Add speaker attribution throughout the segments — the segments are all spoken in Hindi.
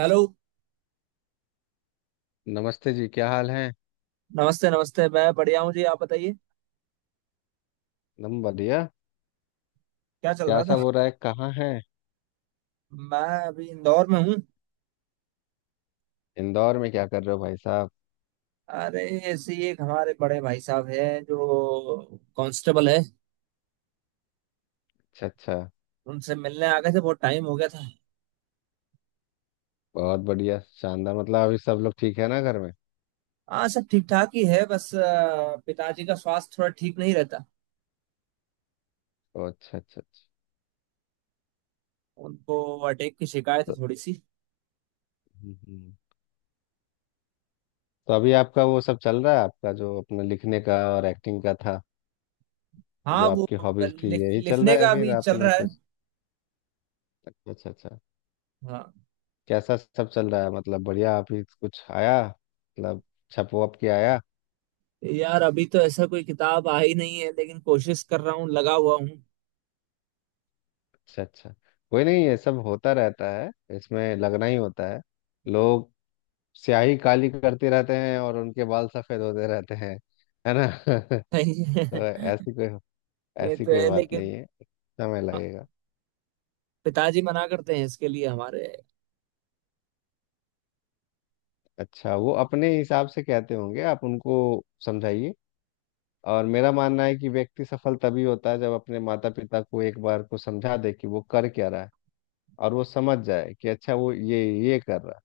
Speaker 1: हेलो।
Speaker 2: नमस्ते जी। क्या हाल है?
Speaker 1: नमस्ते नमस्ते, मैं बढ़िया हूँ जी, आप बताइए।
Speaker 2: एकदम बढ़िया।
Speaker 1: क्या चल
Speaker 2: क्या
Speaker 1: रहा
Speaker 2: सब
Speaker 1: था।
Speaker 2: हो रहा है, कहाँ है?
Speaker 1: मैं अभी इंदौर में हूँ।
Speaker 2: इंदौर में क्या कर रहे हो भाई साहब?
Speaker 1: अरे, ऐसे ही एक हमारे बड़े भाई साहब हैं जो कांस्टेबल है।
Speaker 2: अच्छा अच्छा।
Speaker 1: उनसे मिलने आ गए थे, बहुत टाइम हो गया था।
Speaker 2: बहुत बढ़िया, शानदार। मतलब अभी सब लोग ठीक है ना घर में?
Speaker 1: हाँ, सब ठीक ठाक ही है, बस पिताजी का स्वास्थ्य थोड़ा ठीक नहीं रहता।
Speaker 2: अच्छा अच्छा अच्छा।
Speaker 1: उनको अटैक की शिकायत है
Speaker 2: तो,
Speaker 1: थोड़ी सी।
Speaker 2: हम्म, हम्म। तो अभी आपका वो सब चल रहा है, आपका जो अपने लिखने का और एक्टिंग का था, जो
Speaker 1: हाँ वो
Speaker 2: आपकी हॉबीज थी,
Speaker 1: लिख,
Speaker 2: यही चल रहा
Speaker 1: लिखने का
Speaker 2: है, फिर
Speaker 1: अभी चल
Speaker 2: आपने
Speaker 1: रहा है।
Speaker 2: कुछ। अच्छा अच्छा अच्छा।
Speaker 1: हाँ।
Speaker 2: कैसा सब चल रहा है? मतलब बढ़िया। अभी कुछ आया मतलब, छपो अब के आया?
Speaker 1: यार अभी तो ऐसा कोई किताब आई नहीं है, लेकिन कोशिश कर रहा हूँ, लगा हुआ हूँ।
Speaker 2: अच्छा अच्छा। कोई नहीं, ये सब होता रहता है, इसमें लगना ही होता है। लोग स्याही काली करते रहते हैं और उनके बाल सफेद होते रहते हैं, है ना? तो ऐसी कोई,
Speaker 1: ये
Speaker 2: ऐसी
Speaker 1: तो
Speaker 2: कोई
Speaker 1: है,
Speaker 2: बात नहीं
Speaker 1: लेकिन
Speaker 2: है, समय लगेगा।
Speaker 1: पिताजी मना करते हैं इसके लिए हमारे।
Speaker 2: अच्छा, वो अपने हिसाब से कहते होंगे, आप उनको समझाइए। और मेरा मानना है कि व्यक्ति सफल तभी होता है जब अपने माता पिता को एक बार को समझा दे कि वो कर क्या रहा है, और वो समझ जाए कि अच्छा वो ये कर रहा है,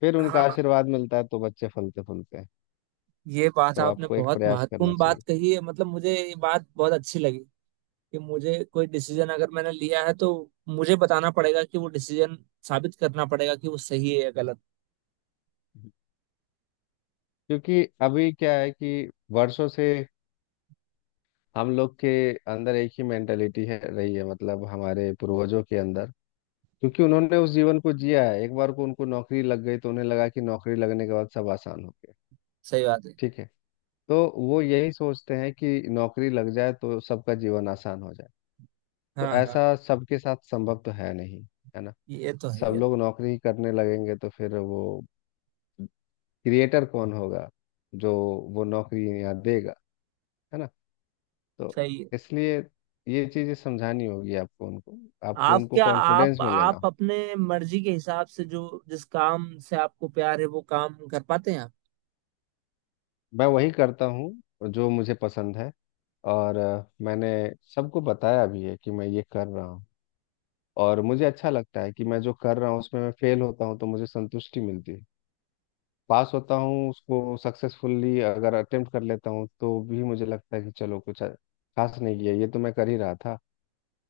Speaker 2: फिर उनका
Speaker 1: हाँ,
Speaker 2: आशीर्वाद मिलता है तो बच्चे फलते फूलते हैं।
Speaker 1: ये बात
Speaker 2: तो
Speaker 1: आपने
Speaker 2: आपको एक
Speaker 1: बहुत
Speaker 2: प्रयास करना
Speaker 1: महत्वपूर्ण बात
Speaker 2: चाहिए।
Speaker 1: कही है, मतलब मुझे ये बात बहुत अच्छी लगी। कि मुझे कोई डिसीजन अगर मैंने लिया है तो मुझे बताना पड़ेगा कि वो डिसीजन साबित करना पड़ेगा कि वो सही है या गलत।
Speaker 2: क्योंकि अभी क्या है कि वर्षों से हम लोग के अंदर एक ही मेंटेलिटी है, रही है, मतलब हमारे पूर्वजों के अंदर, क्योंकि उन्होंने उस जीवन को जिया है, एक बार को उनको नौकरी लग गई तो उन्हें लगा कि नौकरी लगने के बाद सब आसान हो गया।
Speaker 1: सही बात है।
Speaker 2: ठीक है। तो वो यही सोचते हैं कि नौकरी लग जाए तो सबका जीवन आसान हो जाए। तो
Speaker 1: हाँ हाँ,
Speaker 2: ऐसा सबके साथ संभव तो है नहीं, है ना?
Speaker 1: ये तो है
Speaker 2: सब
Speaker 1: ये।
Speaker 2: लोग नौकरी ही करने लगेंगे तो फिर वो क्रिएटर कौन होगा जो वो नौकरी यहाँ देगा, है ना? तो
Speaker 1: सही है।
Speaker 2: इसलिए ये चीज़ें समझानी होगी आपको उनको, आपको
Speaker 1: आप
Speaker 2: उनको
Speaker 1: क्या, आप
Speaker 2: कॉन्फिडेंस में लेना
Speaker 1: आप
Speaker 2: हो।
Speaker 1: अपने मर्जी के हिसाब से, जो जिस काम से आपको प्यार है वो काम कर पाते हैं आप?
Speaker 2: मैं वही करता हूँ जो मुझे पसंद है। और मैंने सबको बताया भी है कि मैं ये कर रहा हूँ। और मुझे अच्छा लगता है कि मैं जो कर रहा हूँ उसमें मैं फेल होता हूँ तो मुझे संतुष्टि मिलती है। पास होता हूँ, उसको सक्सेसफुली अगर अटेम्प्ट कर लेता हूँ तो भी मुझे लगता है कि चलो कुछ अच्छा खास नहीं किया, ये तो मैं कर ही रहा था।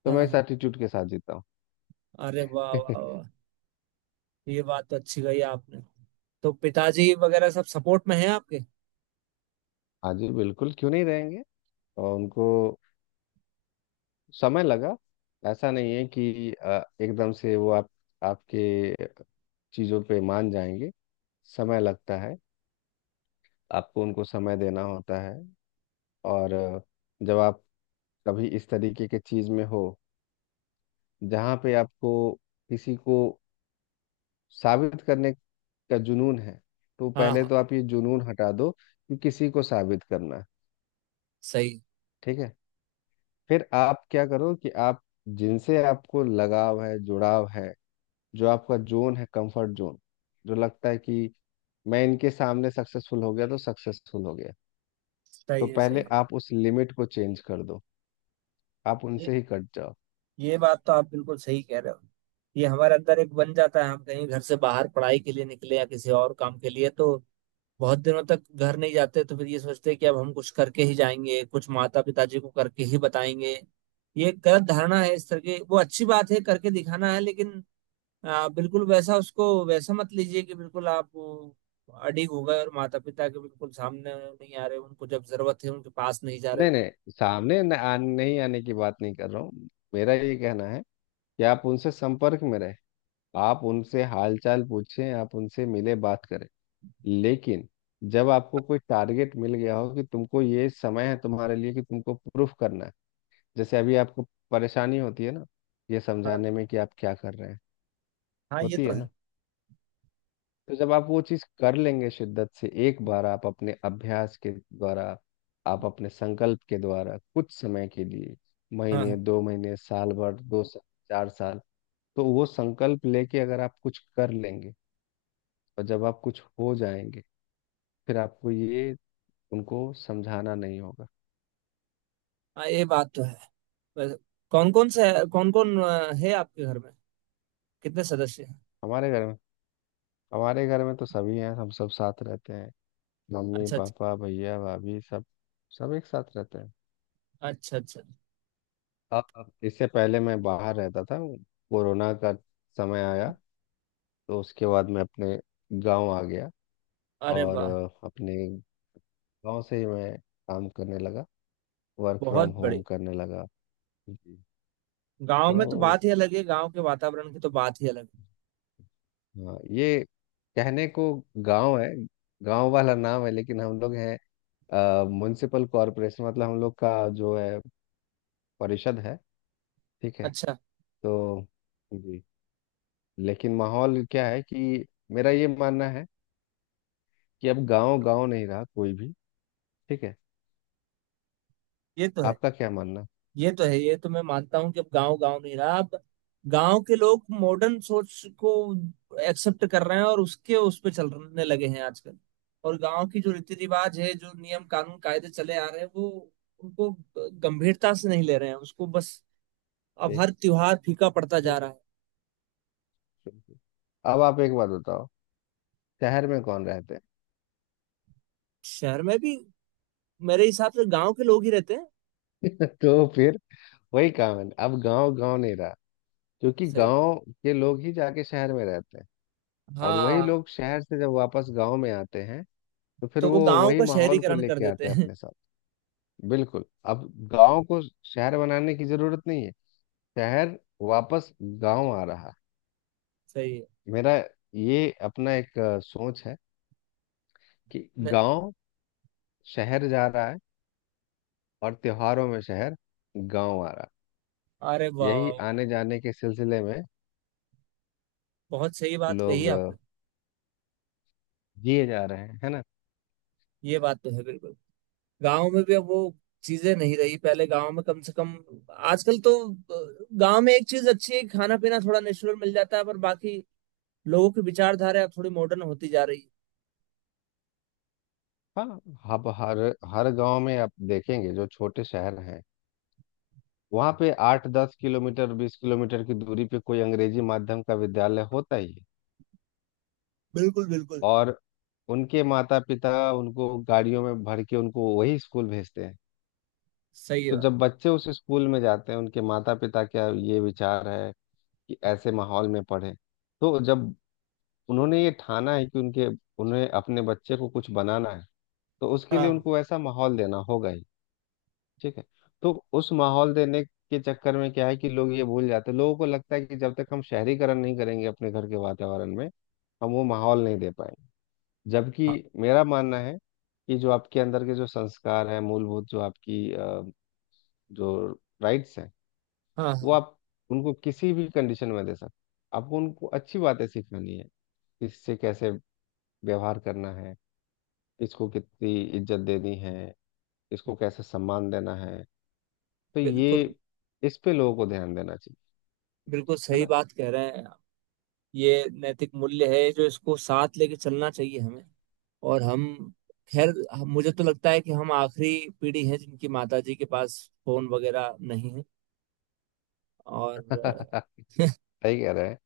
Speaker 2: तो
Speaker 1: हाँ
Speaker 2: मैं इस
Speaker 1: हाँ।
Speaker 2: एटीट्यूड के साथ जीता हूँ।
Speaker 1: अरे वाह वाह वाह, ये बात तो अच्छी कही आपने। तो पिताजी वगैरह सब सपोर्ट में हैं आपके?
Speaker 2: हाँ जी बिल्कुल, क्यों नहीं रहेंगे। और उनको समय लगा। ऐसा नहीं है कि एकदम से वो आप, आपके चीज़ों पे मान जाएंगे। समय लगता है, आपको उनको समय देना होता है। और जब आप कभी इस तरीके के चीज़ में हो, जहाँ पे आपको किसी को साबित करने का जुनून है, तो
Speaker 1: हाँ
Speaker 2: पहले
Speaker 1: हाँ।
Speaker 2: तो आप ये जुनून हटा दो कि किसी को साबित करना है।
Speaker 1: सही।
Speaker 2: ठीक है। फिर आप क्या करो कि आप जिनसे आपको लगाव है, जुड़ाव है, जो आपका जोन है, कंफर्ट जोन, जो लगता है कि मैं इनके सामने सक्सेसफुल हो गया तो सक्सेसफुल हो गया, तो
Speaker 1: सही है।
Speaker 2: पहले
Speaker 1: सही।
Speaker 2: आप उस लिमिट को चेंज कर दो, आप
Speaker 1: ये
Speaker 2: उनसे ही कट जाओ।
Speaker 1: ये बात तो आप बिल्कुल सही कह रहे हो। ये हमारे अंदर एक बन जाता है, हम कहीं घर से बाहर पढ़ाई के लिए निकले या किसी और काम के लिए, तो बहुत दिनों तक घर नहीं जाते, तो फिर ये सोचते हैं कि अब हम कुछ करके ही जाएंगे, कुछ माता पिताजी को करके ही बताएंगे। ये एक गलत धारणा है इस तरह की। वो अच्छी बात है करके दिखाना है, लेकिन बिल्कुल वैसा, उसको वैसा मत लीजिए कि बिल्कुल आप वो, अडीग हो गए और माता पिता के बिल्कुल सामने नहीं आ रहे, उनको जब जरूरत है उनके पास नहीं जा रहे
Speaker 2: नहीं
Speaker 1: हो।
Speaker 2: नहीं, सामने न, आ, नहीं आने की बात नहीं कर रहा हूँ। मेरा ये कहना है कि आप उनसे संपर्क में रहें, आप उनसे हालचाल पूछें, आप उनसे मिले, बात करें। लेकिन जब आपको कोई टारगेट मिल गया हो कि तुमको ये समय है तुम्हारे लिए, कि तुमको प्रूफ करना है। जैसे अभी आपको परेशानी होती है ना, ये
Speaker 1: हाँ।
Speaker 2: समझाने में कि आप क्या कर रहे हैं,
Speaker 1: हाँ, ये
Speaker 2: होती
Speaker 1: तो
Speaker 2: है
Speaker 1: है।
Speaker 2: ना? तो जब आप वो चीज़ कर लेंगे शिद्दत से, एक बार आप अपने अभ्यास के द्वारा, आप अपने संकल्प के द्वारा, कुछ समय के लिए,
Speaker 1: हाँ
Speaker 2: महीने,
Speaker 1: हाँ।
Speaker 2: 2 महीने, साल भर, 2 साल, 4 साल, तो वो संकल्प लेके अगर आप कुछ कर लेंगे और जब आप कुछ हो जाएंगे, फिर आपको ये उनको समझाना नहीं होगा।
Speaker 1: हाँ, ये बात तो है। वैसे कौन कौन से कौन कौन है आपके घर में, कितने सदस्य हैं?
Speaker 2: हमारे घर में, हमारे घर में तो सभी हैं, हम सब साथ रहते हैं। मम्मी
Speaker 1: अच्छा अच्छा।
Speaker 2: पापा भैया भाभी सब, सब एक साथ रहते हैं।
Speaker 1: अच्छा अच्छा।
Speaker 2: अब इससे पहले मैं बाहर रहता था, कोरोना का समय आया तो उसके बाद मैं अपने गांव आ गया।
Speaker 1: अरे
Speaker 2: और
Speaker 1: वाह।
Speaker 2: अपने गांव से ही मैं काम करने लगा, वर्क
Speaker 1: बहुत
Speaker 2: फ्रॉम होम
Speaker 1: बड़े।
Speaker 2: करने लगा। जी।
Speaker 1: गांव में तो
Speaker 2: तो
Speaker 1: बात ही अलग है, गांव के वातावरण की तो बात ही अलग है।
Speaker 2: हाँ, ये कहने को गांव है, गांव वाला नाम है, लेकिन हम लोग हैं म्युनिसिपल कॉरपोरेशन। मतलब हम लोग का जो है, परिषद है। ठीक है।
Speaker 1: अच्छा।
Speaker 2: तो जी, लेकिन माहौल क्या है कि मेरा ये मानना है कि अब गांव गांव नहीं रहा कोई भी। ठीक है।
Speaker 1: ये तो है।
Speaker 2: आपका क्या मानना?
Speaker 1: ये तो है, ये तो मैं मानता हूँ कि अब गांव गांव नहीं रहा। अब गांव के लोग मॉडर्न सोच को एक्सेप्ट कर रहे हैं और उसके उस पे चलने लगे हैं आजकल। और गांव की जो रीति रिवाज है, जो नियम कानून कायदे चले आ रहे हैं, वो उनको गंभीरता से नहीं ले रहे हैं उसको बस। अब
Speaker 2: ठीक,
Speaker 1: हर त्योहार फीका पड़ता जा
Speaker 2: ठीक,
Speaker 1: रहा है।
Speaker 2: ठीक, ठीक। अब आप एक बात बताओ, शहर में कौन रहते
Speaker 1: शहर में भी मेरे हिसाब से गांव के लोग ही रहते हैं।
Speaker 2: हैं? तो फिर वही काम है, अब गांव गांव नहीं रहा, क्योंकि
Speaker 1: सही।
Speaker 2: गांव के लोग ही जाके शहर में रहते हैं। और वही
Speaker 1: हाँ।
Speaker 2: लोग शहर से जब वापस गांव में आते हैं तो फिर
Speaker 1: तो वो
Speaker 2: वो
Speaker 1: गांव
Speaker 2: वही
Speaker 1: का
Speaker 2: माहौल को
Speaker 1: शहरीकरण कर
Speaker 2: लेके
Speaker 1: देते
Speaker 2: आते हैं
Speaker 1: हैं।
Speaker 2: अपने साथ। बिल्कुल, अब गांव को शहर बनाने की जरूरत नहीं है, शहर वापस गांव आ रहा है।
Speaker 1: सही है।
Speaker 2: मेरा ये अपना एक सोच है कि
Speaker 1: न-
Speaker 2: गांव शहर जा रहा है और त्योहारों में शहर गांव आ रहा है।
Speaker 1: अरे वाह वाह
Speaker 2: यही
Speaker 1: वाह,
Speaker 2: आने जाने के सिलसिले में
Speaker 1: बहुत सही बात कही
Speaker 2: लोग
Speaker 1: है आपने।
Speaker 2: जिए जा रहे हैं, है ना?
Speaker 1: ये बात तो है बिल्कुल। गांव में भी अब वो चीजें नहीं रही, पहले गांव में कम से कम। आजकल तो गांव में एक चीज अच्छी है, खाना पीना थोड़ा नेचुरल मिल जाता है, पर बाकी लोगों की विचारधारा अब थोड़ी मॉडर्न होती जा रही है।
Speaker 2: हाँ, अब हर हर गांव में आप देखेंगे, जो छोटे शहर हैं वहाँ पे 8-10 किलोमीटर, 20 किलोमीटर की दूरी पे कोई अंग्रेजी माध्यम का विद्यालय होता ही है।
Speaker 1: बिल्कुल बिल्कुल।
Speaker 2: और उनके माता पिता उनको गाड़ियों में भर के उनको वही स्कूल भेजते हैं।
Speaker 1: सही है
Speaker 2: तो
Speaker 1: बात।
Speaker 2: जब बच्चे उस स्कूल में जाते हैं, उनके माता पिता का ये विचार है कि ऐसे माहौल में पढ़े। तो जब उन्होंने ये ठाना है कि उनके, उन्हें अपने बच्चे को कुछ बनाना है, तो उसके लिए
Speaker 1: हाँ
Speaker 2: उनको ऐसा माहौल देना होगा ही। ठीक है। तो उस माहौल देने के चक्कर में क्या है कि लोग ये भूल जाते हैं, लोगों को लगता है कि जब तक हम शहरीकरण नहीं करेंगे अपने घर के वातावरण में, हम वो माहौल नहीं दे पाएंगे। जबकि
Speaker 1: हाँ।
Speaker 2: मेरा मानना है कि जो आपके अंदर के जो संस्कार हैं, मूलभूत, जो आपकी जो राइट्स हैं,
Speaker 1: हाँ
Speaker 2: वो
Speaker 1: हाँ।
Speaker 2: आप उनको किसी भी कंडीशन में दे सकते। आपको उनको अच्छी बातें सिखानी है, इससे कैसे व्यवहार करना है, इसको कितनी इज्जत देनी है, इसको कैसे सम्मान देना है। तो
Speaker 1: बिल्कुल।
Speaker 2: ये, इस पे लोगों को ध्यान देना चाहिए,
Speaker 1: बिल्कुल
Speaker 2: है
Speaker 1: सही
Speaker 2: ना?
Speaker 1: बात कह रहे हैं आप। ये नैतिक मूल्य है जो इसको साथ लेके चलना चाहिए हमें। और हम, खैर मुझे तो लगता है कि हम आखिरी पीढ़ी है जिनकी माताजी के पास फोन वगैरह नहीं है। और
Speaker 2: सही कह रहे हैं।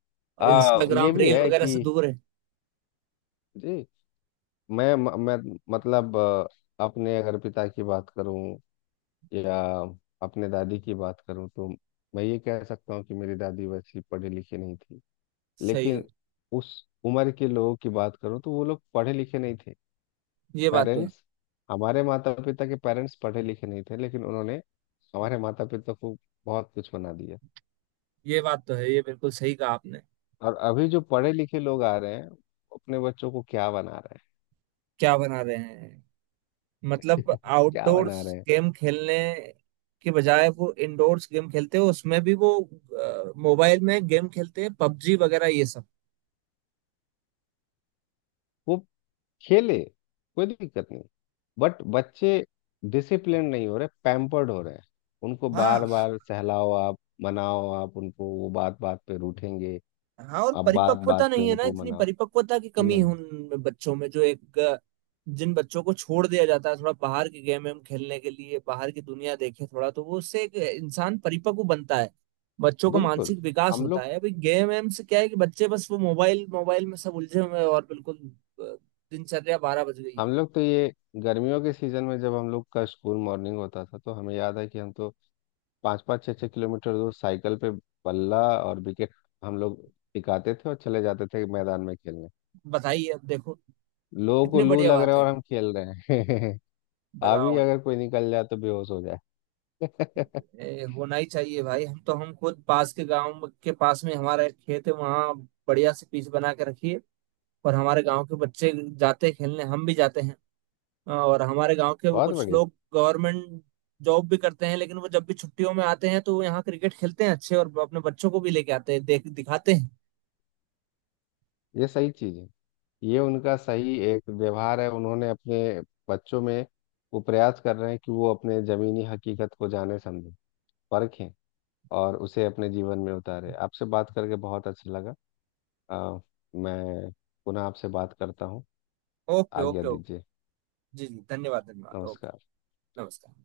Speaker 2: ये
Speaker 1: इंस्टाग्राम
Speaker 2: भी
Speaker 1: रील
Speaker 2: है
Speaker 1: वगैरह से
Speaker 2: कि
Speaker 1: दूर है।
Speaker 2: जी, मैं मतलब अपने अगर पिता की बात करूं या अपने दादी की बात करूं, तो मैं ये कह सकता हूँ कि मेरी दादी वैसी पढ़ी लिखी नहीं थी,
Speaker 1: सही है।
Speaker 2: लेकिन उस उम्र के लोगों की बात करूं तो वो लोग पढ़े लिखे नहीं थे।
Speaker 1: ये बात तो है।
Speaker 2: पेरेंट्स, हमारे माता पिता के पेरेंट्स पढ़े लिखे नहीं थे, लेकिन उन्होंने हमारे माता पिता को बहुत कुछ बना दिया।
Speaker 1: ये बात तो है, ये बिल्कुल सही कहा आपने।
Speaker 2: और अभी जो पढ़े लिखे लोग आ रहे हैं वो अपने बच्चों को क्या बना रहे
Speaker 1: क्या बना रहे हैं?
Speaker 2: हैं?
Speaker 1: मतलब
Speaker 2: क्या
Speaker 1: आउटडोर्स
Speaker 2: बना रहे हैं?
Speaker 1: गेम खेलने के बजाय वो इंडोर्स गेम खेलते हैं, उसमें भी वो मोबाइल में गेम खेलते हैं, पबजी वगैरह ये सब।
Speaker 2: वो खेले, कोई दिक्कत नहीं, बट बच्चे डिसिप्लिन नहीं हो रहे, पैम्पर्ड हो रहे हैं। उनको बार
Speaker 1: हाँ
Speaker 2: बार सहलाओ आप, मनाओ आप उनको, वो बात बात पे रूठेंगे।
Speaker 1: हाँ। और
Speaker 2: आप बात
Speaker 1: परिपक्वता
Speaker 2: बात पे
Speaker 1: नहीं है ना,
Speaker 2: उनको
Speaker 1: इतनी
Speaker 2: मनाओ
Speaker 1: परिपक्वता की कमी है
Speaker 2: नहीं।
Speaker 1: उन बच्चों में, जो एक जिन बच्चों को छोड़ दिया जाता है थोड़ा बाहर के गेम हम खेलने के लिए, बाहर की दुनिया देखे थोड़ा, तो वो उससे एक इंसान परिपक्व बनता है, बच्चों का
Speaker 2: बिल्कुल,
Speaker 1: मानसिक विकास
Speaker 2: हम
Speaker 1: होता
Speaker 2: लोग,
Speaker 1: है। अभी गेम वेम से क्या है कि बच्चे बस वो मोबाइल मोबाइल में सब उलझे हुए हैं और बिल्कुल अ, दिनचर्या बारह बज गई है।
Speaker 2: हम लोग तो ये गर्मियों के सीजन में जब हम लोग का स्कूल मॉर्निंग होता था तो हमें याद है कि हम तो पाँच पाँच छः छः किलोमीटर दूर साइकिल पे बल्ला और विकेट हम लोग टिकाते थे और चले जाते थे मैदान में खेलने।
Speaker 1: बताइए अब देखो,
Speaker 2: लोगों को
Speaker 1: कितनी
Speaker 2: लू
Speaker 1: बढ़िया
Speaker 2: लग
Speaker 1: बात
Speaker 2: रहा है
Speaker 1: है।
Speaker 2: और हम खेल रहे हैं। अभी
Speaker 1: बताओ।
Speaker 2: अगर कोई निकल जाए तो बेहोश हो जाए।
Speaker 1: होना ही चाहिए भाई। हम तो हम खुद, पास के गांव के पास में हमारा एक खेत है वहाँ बढ़िया से पिच बना के रखिए। और हमारे गांव के बच्चे जाते हैं खेलने, हम भी जाते हैं। और हमारे गांव के भी
Speaker 2: बहुत
Speaker 1: कुछ
Speaker 2: बढ़िया।
Speaker 1: लोग गवर्नमेंट जॉब भी करते हैं, लेकिन वो जब भी छुट्टियों में आते हैं तो वो यहाँ क्रिकेट खेलते हैं अच्छे, और अपने बच्चों को भी लेके आते हैं, देख दिखाते हैं।
Speaker 2: ये सही चीज है, ये उनका सही एक व्यवहार है, उन्होंने अपने बच्चों में वो प्रयास कर रहे हैं कि वो अपने जमीनी हकीकत को जाने, समझे, परखें और उसे अपने जीवन में उतारे। आपसे बात करके बहुत अच्छा लगा। अ, मैं पुनः आपसे बात करता हूँ।
Speaker 1: ओके
Speaker 2: आज्ञा
Speaker 1: ओके
Speaker 2: दीजिए।
Speaker 1: ओके। जी जी, धन्यवाद धन्यवाद,
Speaker 2: नमस्कार।
Speaker 1: ओके। नमस्कार।